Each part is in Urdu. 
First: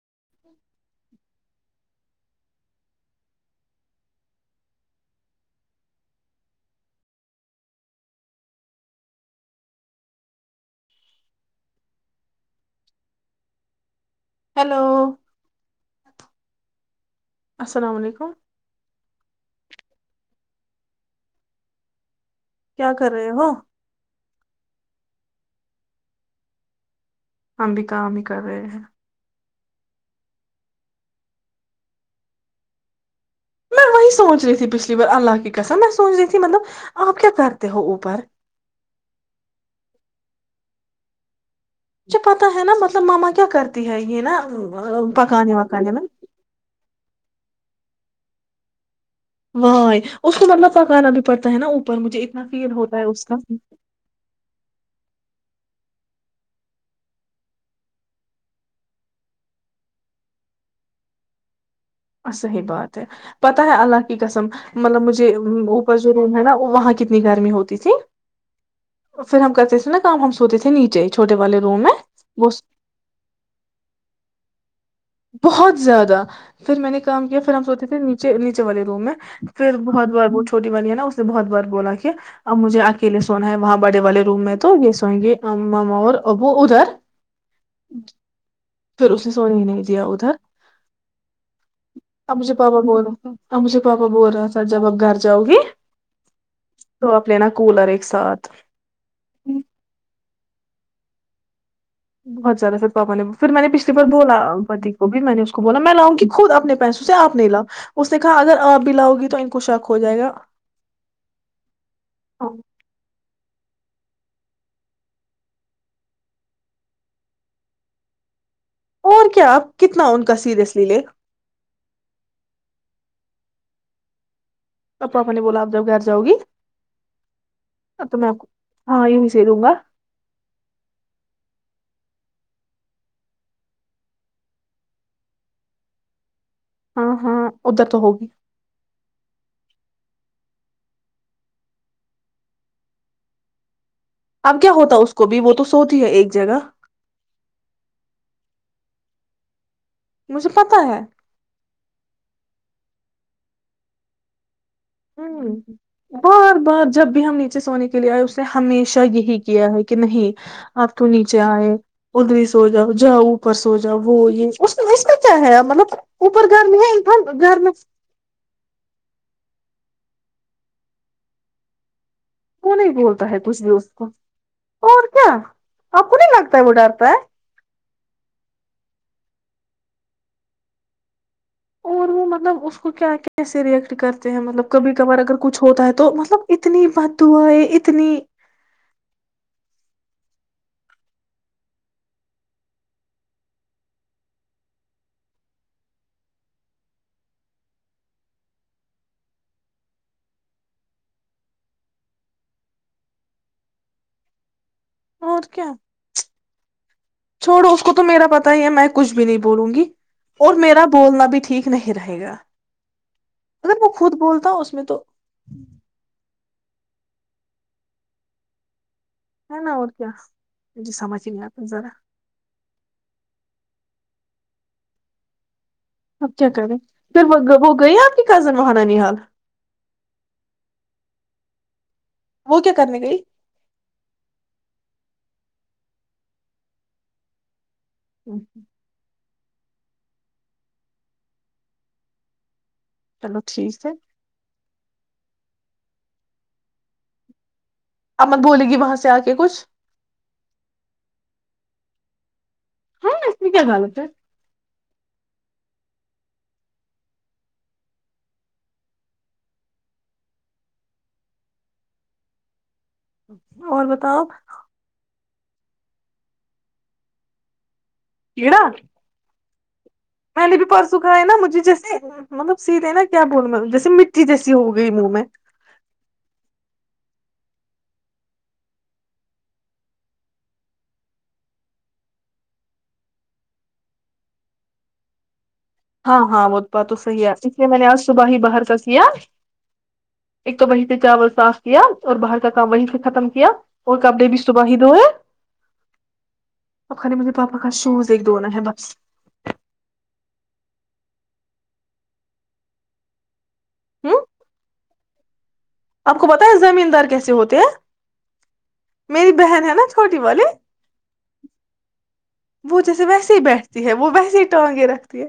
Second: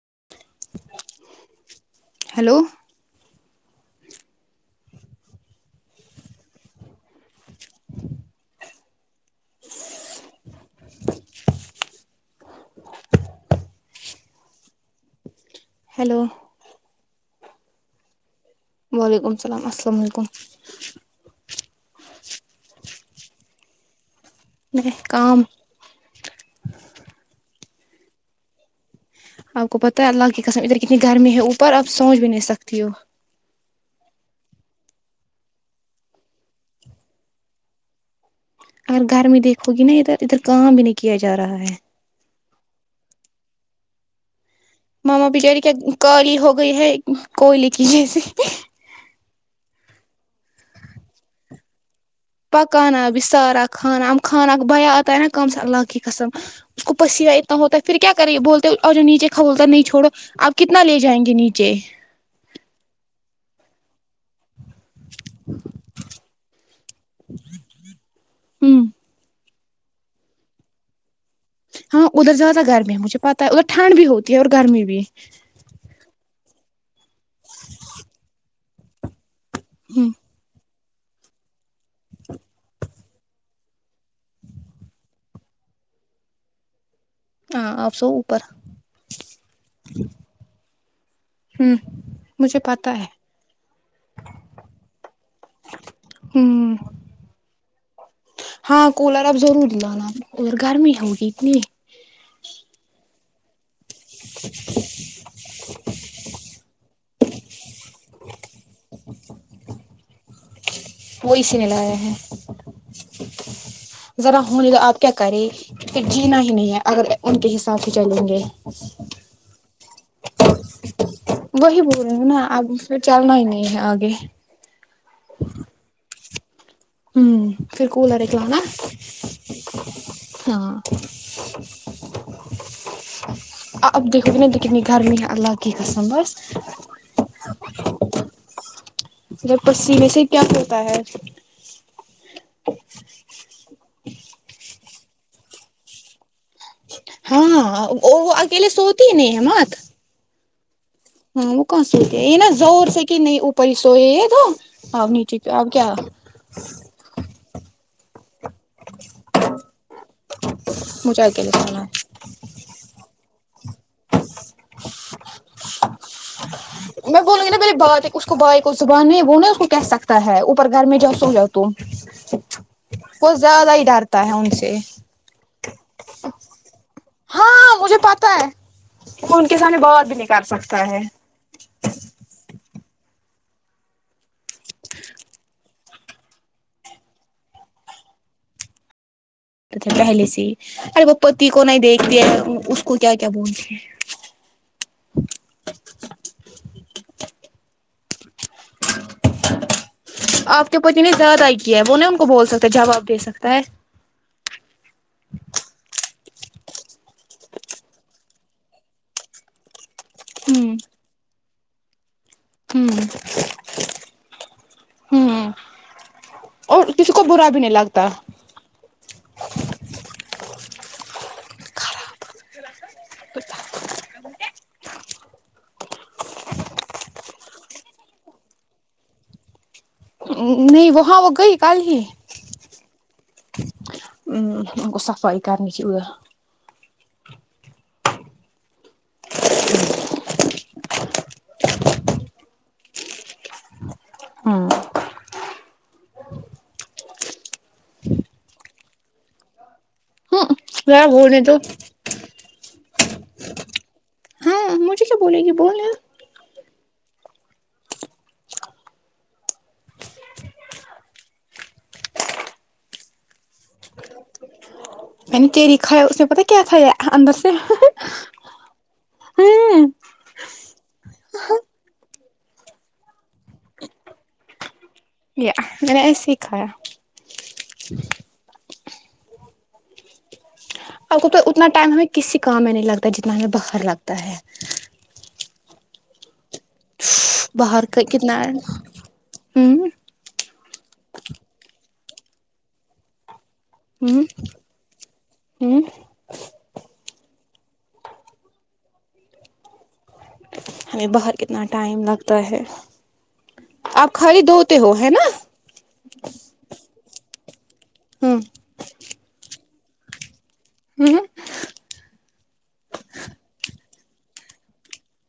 [unintelligible] [unintelligible] [unintelligible] [unintelligible] ہیلو ہیلو السلام علیکم وعلیکم السلام السلام علیکم کیا کر رہے ہو میں کام ہم بھی کام ہی کر رہے ہیں آپ کو پتہ ہے اللہ کی قسم ادھر کتنی گرمی ہے اوپر اپ سوچ بھی نہیں سکتی ہو میں وہی سوچ رہی تھی پچھلی بار اللہ کی کسم میں سوچ رہی تھی مطلب آپ کیا کرتے ہو اوپر اگر گرمی دیکھو گی نا ادھر ادھر کام بھی نہیں کیا جا رہا ہے مجھے پتا ہے نا مطلب ماما کیا کرتی ہے یہ نا ماما پکانے بچاری کیا وکانے میں کی ہو گئی ہے کوئ ل کیج جےسے و اس کو مطلب پکانا بھی پڑتا ہے نا اپر پکانہ بھی سارا خانہ ہم خانا بیا آت آ نا کام سے اللہ کی قسم اس کو پسینہ اتنا ہوتا ہے پھر کیا کریںے بولتے آجو نیچے کبولتا نہیں چھوڑو آپ کتنا لے جائیں گے نیچے صحیح بات ہے پتہ ہے اللہ کے کسم مطلب مجھے اوپر جو روم ہے نا وہاں کتنی گرمی ہوتی تھی ہوں پھر ہم کر نا کا ہم سوتے تھے نیچے چھوٹے والے روم میں ہاں ادھر وہ زیادہ گرمی ہے مجھے پتاہ ہے ادھر ٹھنڈ بھی ہوتی ہے اور گرمی بھی بہت زیادہ پھر میں نے کام کیا پھر ہم سوچتے تھے نیچے نیچے والے روم میں پھر ہوں بہت بار بت چھوٹی بانی ہے نا اس نے بہت بار بولا اوربجھے آ لیے سونا ہے وہاں بڑے والے روم میں تو یہ سوئیں گے اا اور ابو ادھر ہاں آپ سو اوپر پھر اس نے سونی ہو نہیں دیاؤدا ہوں اب مجھے پاپا پتا بول ہے رہا تھا اب مجھے پاپا بول رہا تھا جب آپ گھر جاؤ گی ہوں تو آپ لینا کولر ایک ساتھ ہاں کولر آپ ضرور لانا اور گرمی ہوگی اتنی بہت زیادہ سر پا نے پھر میں نے پچھ پر بولا پتی کو بھی میں نے اس کو بولا میں لاؤں کہ خود اپنے پیس تے آپ نہیں لا اس نے کہا اگر آپ بھی لاؤ گی تو ان کو شک ہو جائے گا وہ اسے نے لایا ہیں ذرا ہونے توا آپ کیا کریں جینا ہی نہیں ہے اگر ان کے حساب سے چلیں گے اور کیا [inaudible] کتنا ان کا سیریئس لی لے [inaudible] وہی بول رہی ہوں نا اب پھر چلنا ہی نہیں ہے آگے توپاپ نے بولا آپ جب گھر جاؤ گی ہوں پھر تو کولر میں ایک آپ کو لانا ہاں یہیں سے دوں گا ہاں آ اب دیکھو د کتنینی گرمی ہے اللہق کی قسم بس [unintelligible] ہاں ہاں ادھر تو ہوگی [inaudible] جب پیم سے کیا کرتا ہے اب کیا ہوتا اس کو بھی وہ تو سوتی ہے ایک جگہ ہاں اور وہ اکیلے سوتی ہی نہیں ہممات مجھفت [unintelligible] ہاں وہ کون سوتی ا ن زور سے [inaudible] کہ نہیں اوپری سوئے یہ تو [inaudible] ہ نیچے آپ کیا بار بار جب بھی ہم نیچے سونے کے لیے آئے اس ہمیشہ یہی کیا ہے کہ نہیں آپ تو مجھے نیچے اکیلے آئے سونا ہے ادھر سو جاؤ جاؤ اوپر س سو جا وہ یہ اس اس کا کیا ہے مطلب اوپر گھر میں ہے بولوں گی نا گھر میں میری بات اس کو بھائی کو زبان نہیں وہ نا اس کو کہہ سکتا ہے اوپر گھر میں جاؤ سو جاؤ تو وہ نہیں بولتا ہے کچھ بھی اس کو ہے ان سے اور کیا آپ کو نہیں لگتا ہے وہ ڈرتا [inaudible] ہاں مجھے پتا ہے ان کے سامنے بوت بھی نہیں کرال سکتا ہے اور وہ مطلب اس کو کیا کیسے ریئیکٹ کرتے ہیں مطلب کبھی کبار اگر کچھ ہوتا ہے تو مطلب اتنی بد دع ہے اتنی تھے پہلے سے ہی ارے وہ پتی کو نہیں دیکھتے اس کو کیا کیا بولتے ہیں آپ کے پت نے زیاد آئی کیا ہے وہ نا ان کو بول سکتا جواب دے سکتا ہے اور کیا چھوڑو اس کو تو میرا پتا ہی ہے میں کچھ بھی نہیں بولوں گی اور ہوں میرا بولنا بھی ٹھیک نہیں رہے گا ہوں اگر وہ خود بولتا ہوں اس میں تو ہوں اور کسی کو برا بھی نہیں لگتا ہے نا اور کیا مجھے سمجھ ہی نہیں آتا ذرا اب کیا کریں پھر وہ وہ گئے ہیں آپ کی کزن وہ نان حال نہیں وہاں وہ گئی کل ہی وہ کیا کرنے گئی؟ ا گ صفائیی کرنی کی ہ اچ چلو ٹھیک ہے ہوں امن بولے گی وہاں سے آ کے کچھ کیا بول نہیں تو ہاں مسری کیا بالات ہے ہاں مجھے کیا بولے گی بول اور بتاؤ نی تیری کھایا اس میں پتا کیا تھا اندر سے کیڑا ہاں میں بھی پرسوںکھ ہے نا مجھے جیس ملب سیدھے نا کیا بول جی مٹی جیسی ہوگی یا میں نے یہ سیکھایا ج اب تو تو اتنا ٹائم ہمیں کسی کام میں نہیں لگتا جتنا ہمیں باہر لگتا ہے ہاں ہاں وہت با تو سح اس لیے میں نے باہر آج کا صبح ہی کتنا ہوں باہر کا سیا ہوں ایک تو وہی سے چاول صاف کیا اور باہر کا کام وہیں سے ختم کیا اور کپڑے بھی صبح ہی دھوئے ہوں ا کے مجھے پاپا کا شوز ایک دھنا ہے بس ہمیں باہر کتنا ٹائم لگتا ہے آپ ہوں خالی دو ہو ہے نا آپ کو بت ہے زمین دار کیسے ہوتے ہیں ہوں میری بہن ہے نا چھوٹی والی ہوں وہ جیسے ویسے ہی بیٹھتی ہے وہ ویسے ہی ٹانگے رکھتی ہے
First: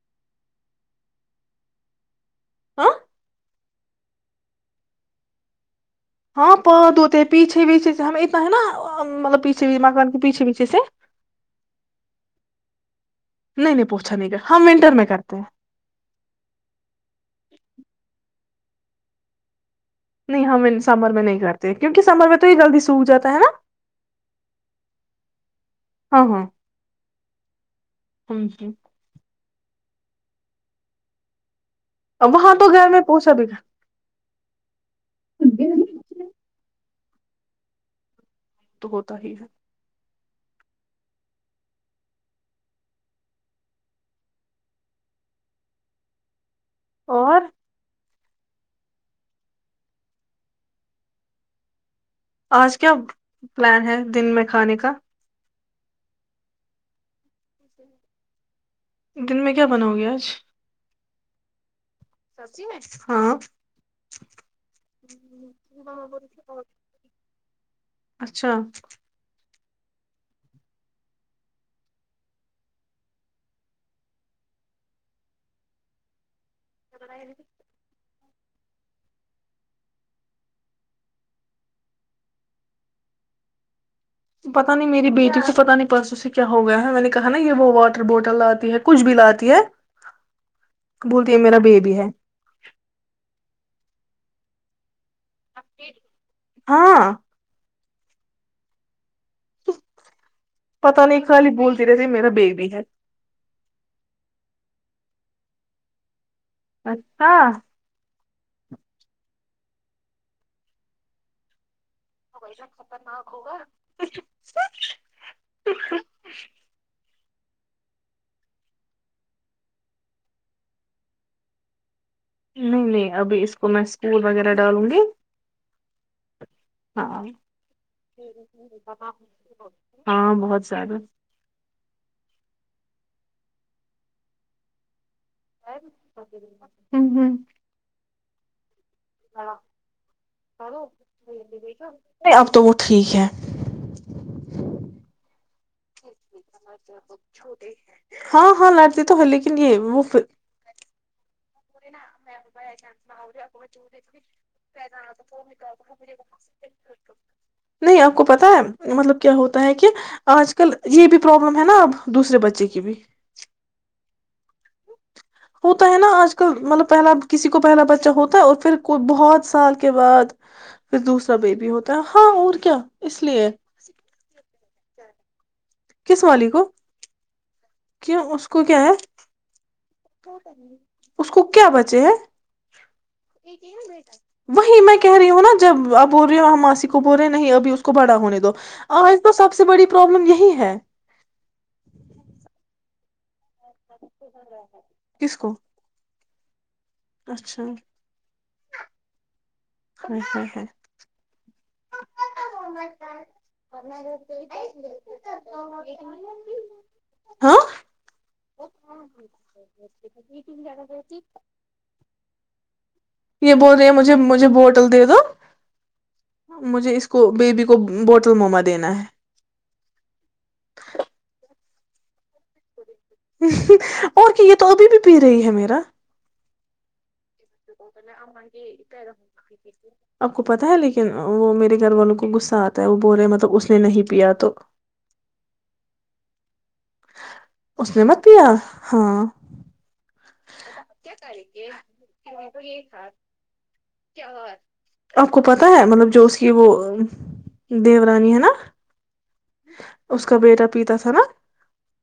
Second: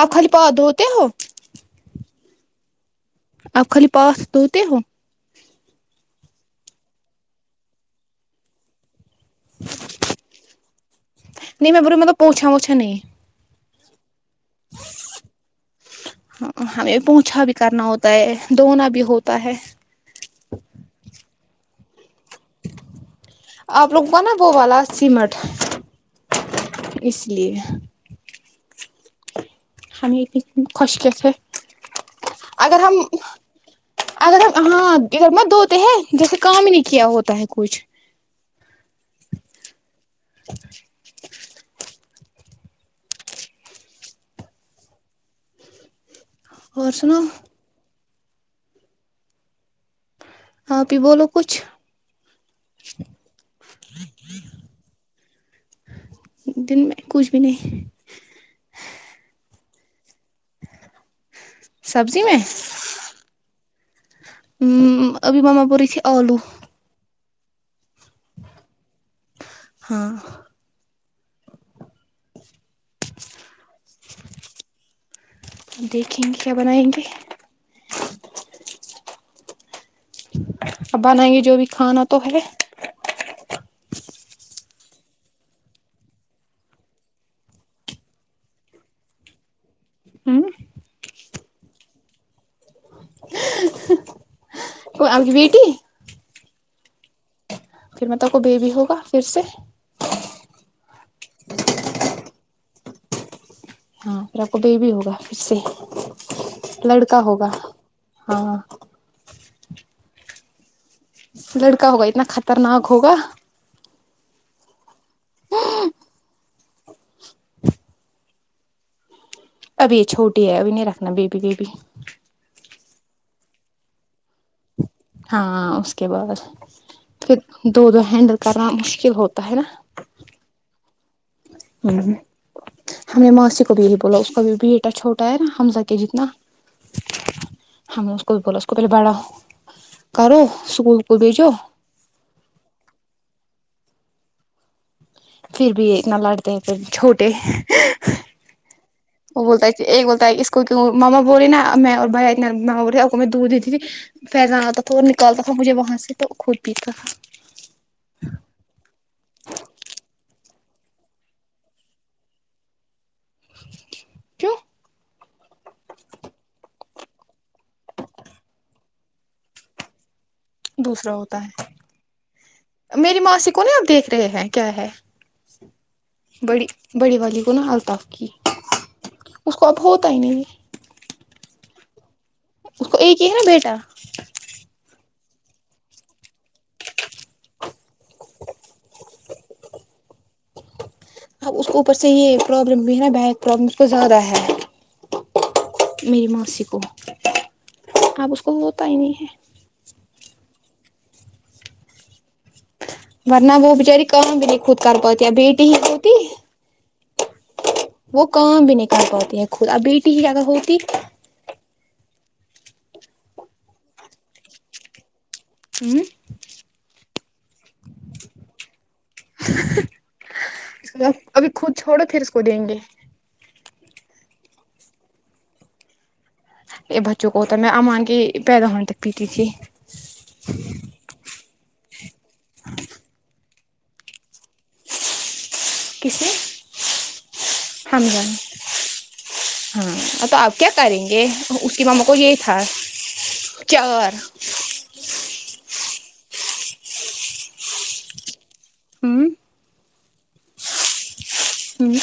آپ خالی پا دھوتے ہو ہاں آپ خالی پاس دھوتے ہو ہاں پاد ہوتے ہیں پیچھے پیچھے سے ہمیں اتنا ہے نا مطلب پیچھےچھے مکان کے پیچھے پیچھے سے نہیں میں برے مطلب پوچھا ووچھا نہیں نہیں نہیں پوچھا نہیں گ ہم ونٹر میں کرتے ہیں ہاں ہمیں پونچھا بھی کرنا ہوتا ہے دنا بھی ہوتا ہے نہیں ہم سمر میں نہیں کرتے کیونکہ سمر میں تو یہ جلدی سوکھ جاتا ہے نا آپ لوگ کو ن وہ والا سیمٹ ہاں ہاں اس لیے ہمیں یہ خش کے سےے وہاں تو اگر گھر ہم میں پوچھا بھی اگر ہم ہاں اھر مت دھوتے ہیں جیسے کام نہیں کیا ہوتا ہے کچھ تو ہوتا ہی ہے [unintelligible] اور سناؤ آپ ہی بولو کچھ آج کیا پلان ہے دن میں کھانے کا دن میں کچھ بھی نہیں دن میں کیا بناؤ گے آج سبزی میں ہاں ہ ابھی ماما پ رہی تھی آلو اچھا ہاں دیکھیں گے کیا بنائیں گے ا بنائیں گے جو بھی کھانا تو ہے پتا نہیں میری بیٹی کو پتا نہیں پرسوں سے کیا ہو گیا ہے میں نے کہا نا یہ وہ واٹر بوٹل لاتی ہے کچھ بھی لاتی ہے ہ بولتی ہے میرا بیبی ہے کو آ کی بیٹی ہاں پھر میں ت کو بیےبی ہوگا پھر سے پتا نہیں خالی بولتی رہتی میرا بیگ بھی ہے ہاں پھر آپ کو ب بھی ہوگا پھر سے لڑکا اچھا ہوگا ہاں س لڑک ہوگا اتنا خطرناک ہوگا ابھی یہ چھوٹی ہے ابھی نہیں رکھنا بیبی بیبی نہیں نہیں ابھی اس کو میں اسکول وغیرہ ڈالوں گی ہاں اس کے بعد ہاں پھر دو دو ہینڈل کرنا مشکل ہوتا ہے نا ہاں بہت زیادہ ہم نے ماسی کو بھی یہی بولا اس کا بھی بیٹا چھوٹا حزہ کے جتنا ہوں ہوں کل ب اسکول کو بھیجو نہیں اب تو وہ ٹھیک ہے پھر بھی اتنا لڑتے ہیں پھر چھوٹے ہاں ہاں لتی وہ بولتا ہے یہ بولتا ہے اس کو کی ماما بول نا میں اور بھیا اتنا ماما رہے آپ کو میں دودھ دیتی تھی فیضان آتا تھا اور نکالتا تھا مجھے وہاں سے تو خود پیتا تھا نہیں آپ کو پتا ہے مطلب کیا ہوتا ہے کہ آج کل یہ بھی پروابلم ہے نا اب دوسرے بچے کی بھی کیوں ہوتا ہے نا آج کل مطلب پہلا کسی کو پہلا بچہ ہوتا ہے اور پھر کو بہت سال کے بعد پھر دوسرا ہوتا ہے بیبی ہوتا ہاں اور کیا میری اس ماسی لیے کو نہیں آپ دیکھ رہے ہیں کیا ہے بڑی بڑی والی کو نا کی اس کو کیا ہے اس کو اب ہوتا ہی نہیں اس کو کیا بچے ہیں اس کو ایک ہی ہے نا بیٹا وہیں میں کہ رہی ہووں نا جب اب بول رہی ہو ماسی کو بول رہے ہیں نہیں ابھی اس کو بڑا ہونے دو آج تو سب سے بڑی پرابلم یہی ہے اب اس کے اوپر سے یہ پروابلم با ب پرمس کو ز رہہ ہے کس کو میری ماسی کو اچھا [inaudible] آپ اس کو ہوتا ہی نہیں ہے [inaudible] ہچ [inaudible] ج ہ [inaudible] [inaudible] ہ ورنہ [inaudible] وہ بچاری کام بھی نہیں خود کر پاتی ہے بیٹی ہی ہوتی وہ کام بھی نہیں کر پاتی ہے خود اب بیٹی ہی اگر ہوتی یہ بول رہی ہیں مجھے مجھے بوٹل دے دو [inaudible] ہوں [inaudible] مجھے اس کو بیبی کو بوٹل موما دینا ہے [inaudible] ابھی خود چھوڑو پھر اس کو دیں گے [inaudible] اور کہ یہ تو ابھی بھی پی رہی ہے میرا [inaudible] یہ بت [inaudible] تھی آپ کو پتا ہے لیکن وہ میرے گھر والوں کو غصہ آتا ہے وہ بول رہے مطلب [inaudible] نے نہیں پیا تو [inaudible] کسے اس نے مت کیا ہاں ہاں آپ کیا کریں گے اس کی ماما کو یہ تھا کیا کیا آپ کو پتا پتا ہے مطلب جو اس کی وہ دی رانی ہے نا ہوں اس کا بیٹا پیتا تھا نا ہوں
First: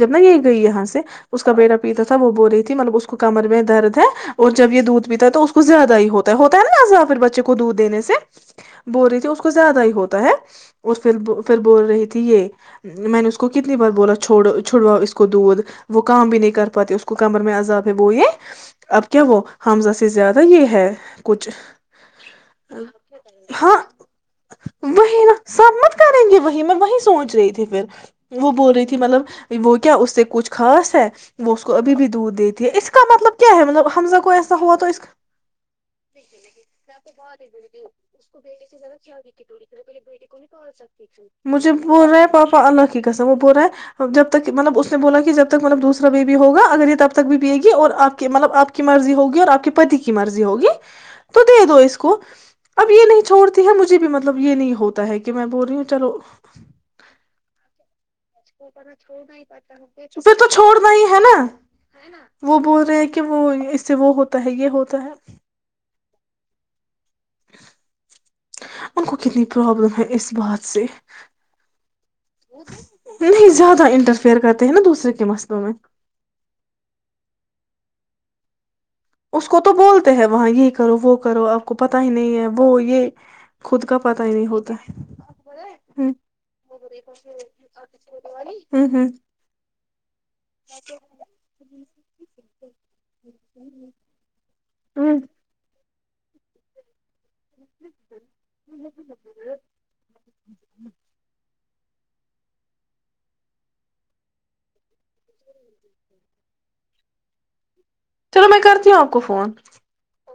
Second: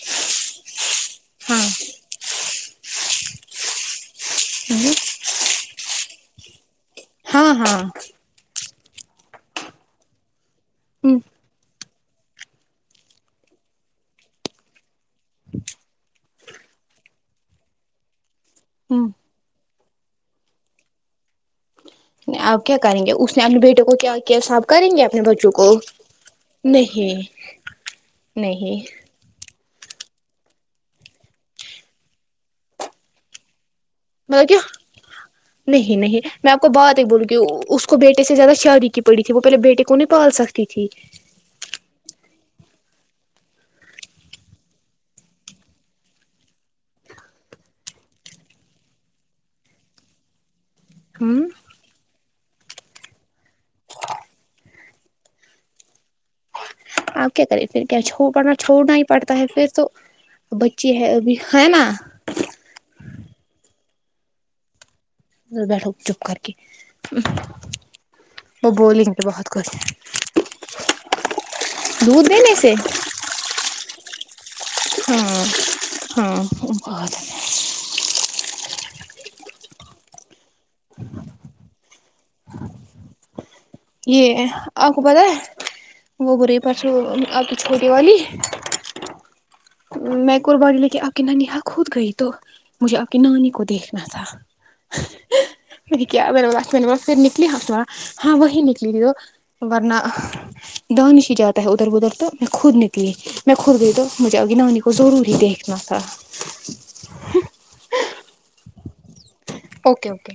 جب نا یہ گئی یہاں سے اس کا ہاں بیٹا پیتا تھا وہ بول رہی تھی مطلب اس کو کمر میں درد ہے اور جب یہ دودھ پیتا ہے تو اس کو زیادہ ہی ہوتا ہے ہوتا ہے نا ز پھر بچے ہاں کو دودھ ہاں دینے سے بول رہی تھی اس کو زیادہ ہی ہوتا ہے اور ہوں پھر پھر بول رہی تھی یہ میں نے اس کو کتنی بار بولا چھوڑ چھڑواؤ اس کو دودھ وہ کام بھی نہیں کر پاتے اس کو کمر میں عذاب ہے وہ یہ اب ہوں کیا وہ حمزہ سے زیادہ یہ ہے کچھ آپ کیا کریں گے اس نے اپنے ہاں بیٹے کو کیا کیا صاب کریں گے اپنے وہی نا بچوں کو سبمت کریں گے وہی میں وہی نہیں سوچ رہی تھی پھر وہ بول نہیں رہی تھی مطلب وہ کیا اس سے کچھ خاص ہے وہ اس کو ابھی بھی دودھ دیتی ہے اس کا مطلب کیا ہے مطلب حمزہ کو مطلب ایسا کیا ہوا تو اس کا نہیں نہیں میں آپ کو بات ہی بولوں گی اس کو بیٹے سے زیادہ شادی کی پڑی تھی وہ پہلے بیٹے کو نہیں پال سکتی تھی مجھ بول رہا پاپا اللہ کی کسم وہ بول رہا ہے جب تک مطلب اس نے بولا کہ جب تک مطلب دوسرا بیبی ہوگا اگر یہ تب تک بھی پے گی اور آپ کی مطلب آپ کی مرضی ہوگی اور آپ کے پتی کی مرضی ہوگی تو ہوں دے دو اس کو اب یہ نہیں چھوڑتی ہے مجھے بھی مطلب یہ نہیں ہوتا ہے کہ میں بول رہی ہوں چلو آپ کیا کریں پھر کیا چھو پڑنا چھوڑنا ہی پڑتا ہے پھر تو پھر تو چھوڑنا ہی ہے نا وہ بول رہے ہیں کہ وہ سے وہ ہوتا ہے یہ ہوتا ہے بیٹھو چپ کر کے وہ بولیں ان کو گے کتنی بہت کچھ پرابلم ہے اس بات سے دودھ دینے سے نہیں زیادہ انٹر فر کر ہاں ہاں ب اس کو تو بولتے ہیں وہاں یہ کرو وہ کرو آپ کو پت ہی نہیں ہے وہ یہ خود کا پتا ہی یہ نہیں ہوتا ہے آپ کو پت ہے ہوں وہ بری پرسوں آپ کی چھوٹی والی ہوں ہوں میں قربای ل کہ آپ کی نانی ہ خود گئی تو مجھے آپ کی نانی کو دیکھنا تھا س ہوں ہفتےارا ہاں وہی نکلی ت تو ورنہ د ن ہی جاتا تاہے ادھر ادھر تو میں خود نکلی میں خود گئی تو مجھے اگ نانی کو ضرور ہی دیکھنا تھا چلو میں کرتی ہوں آپ کو فون اوکے اوکے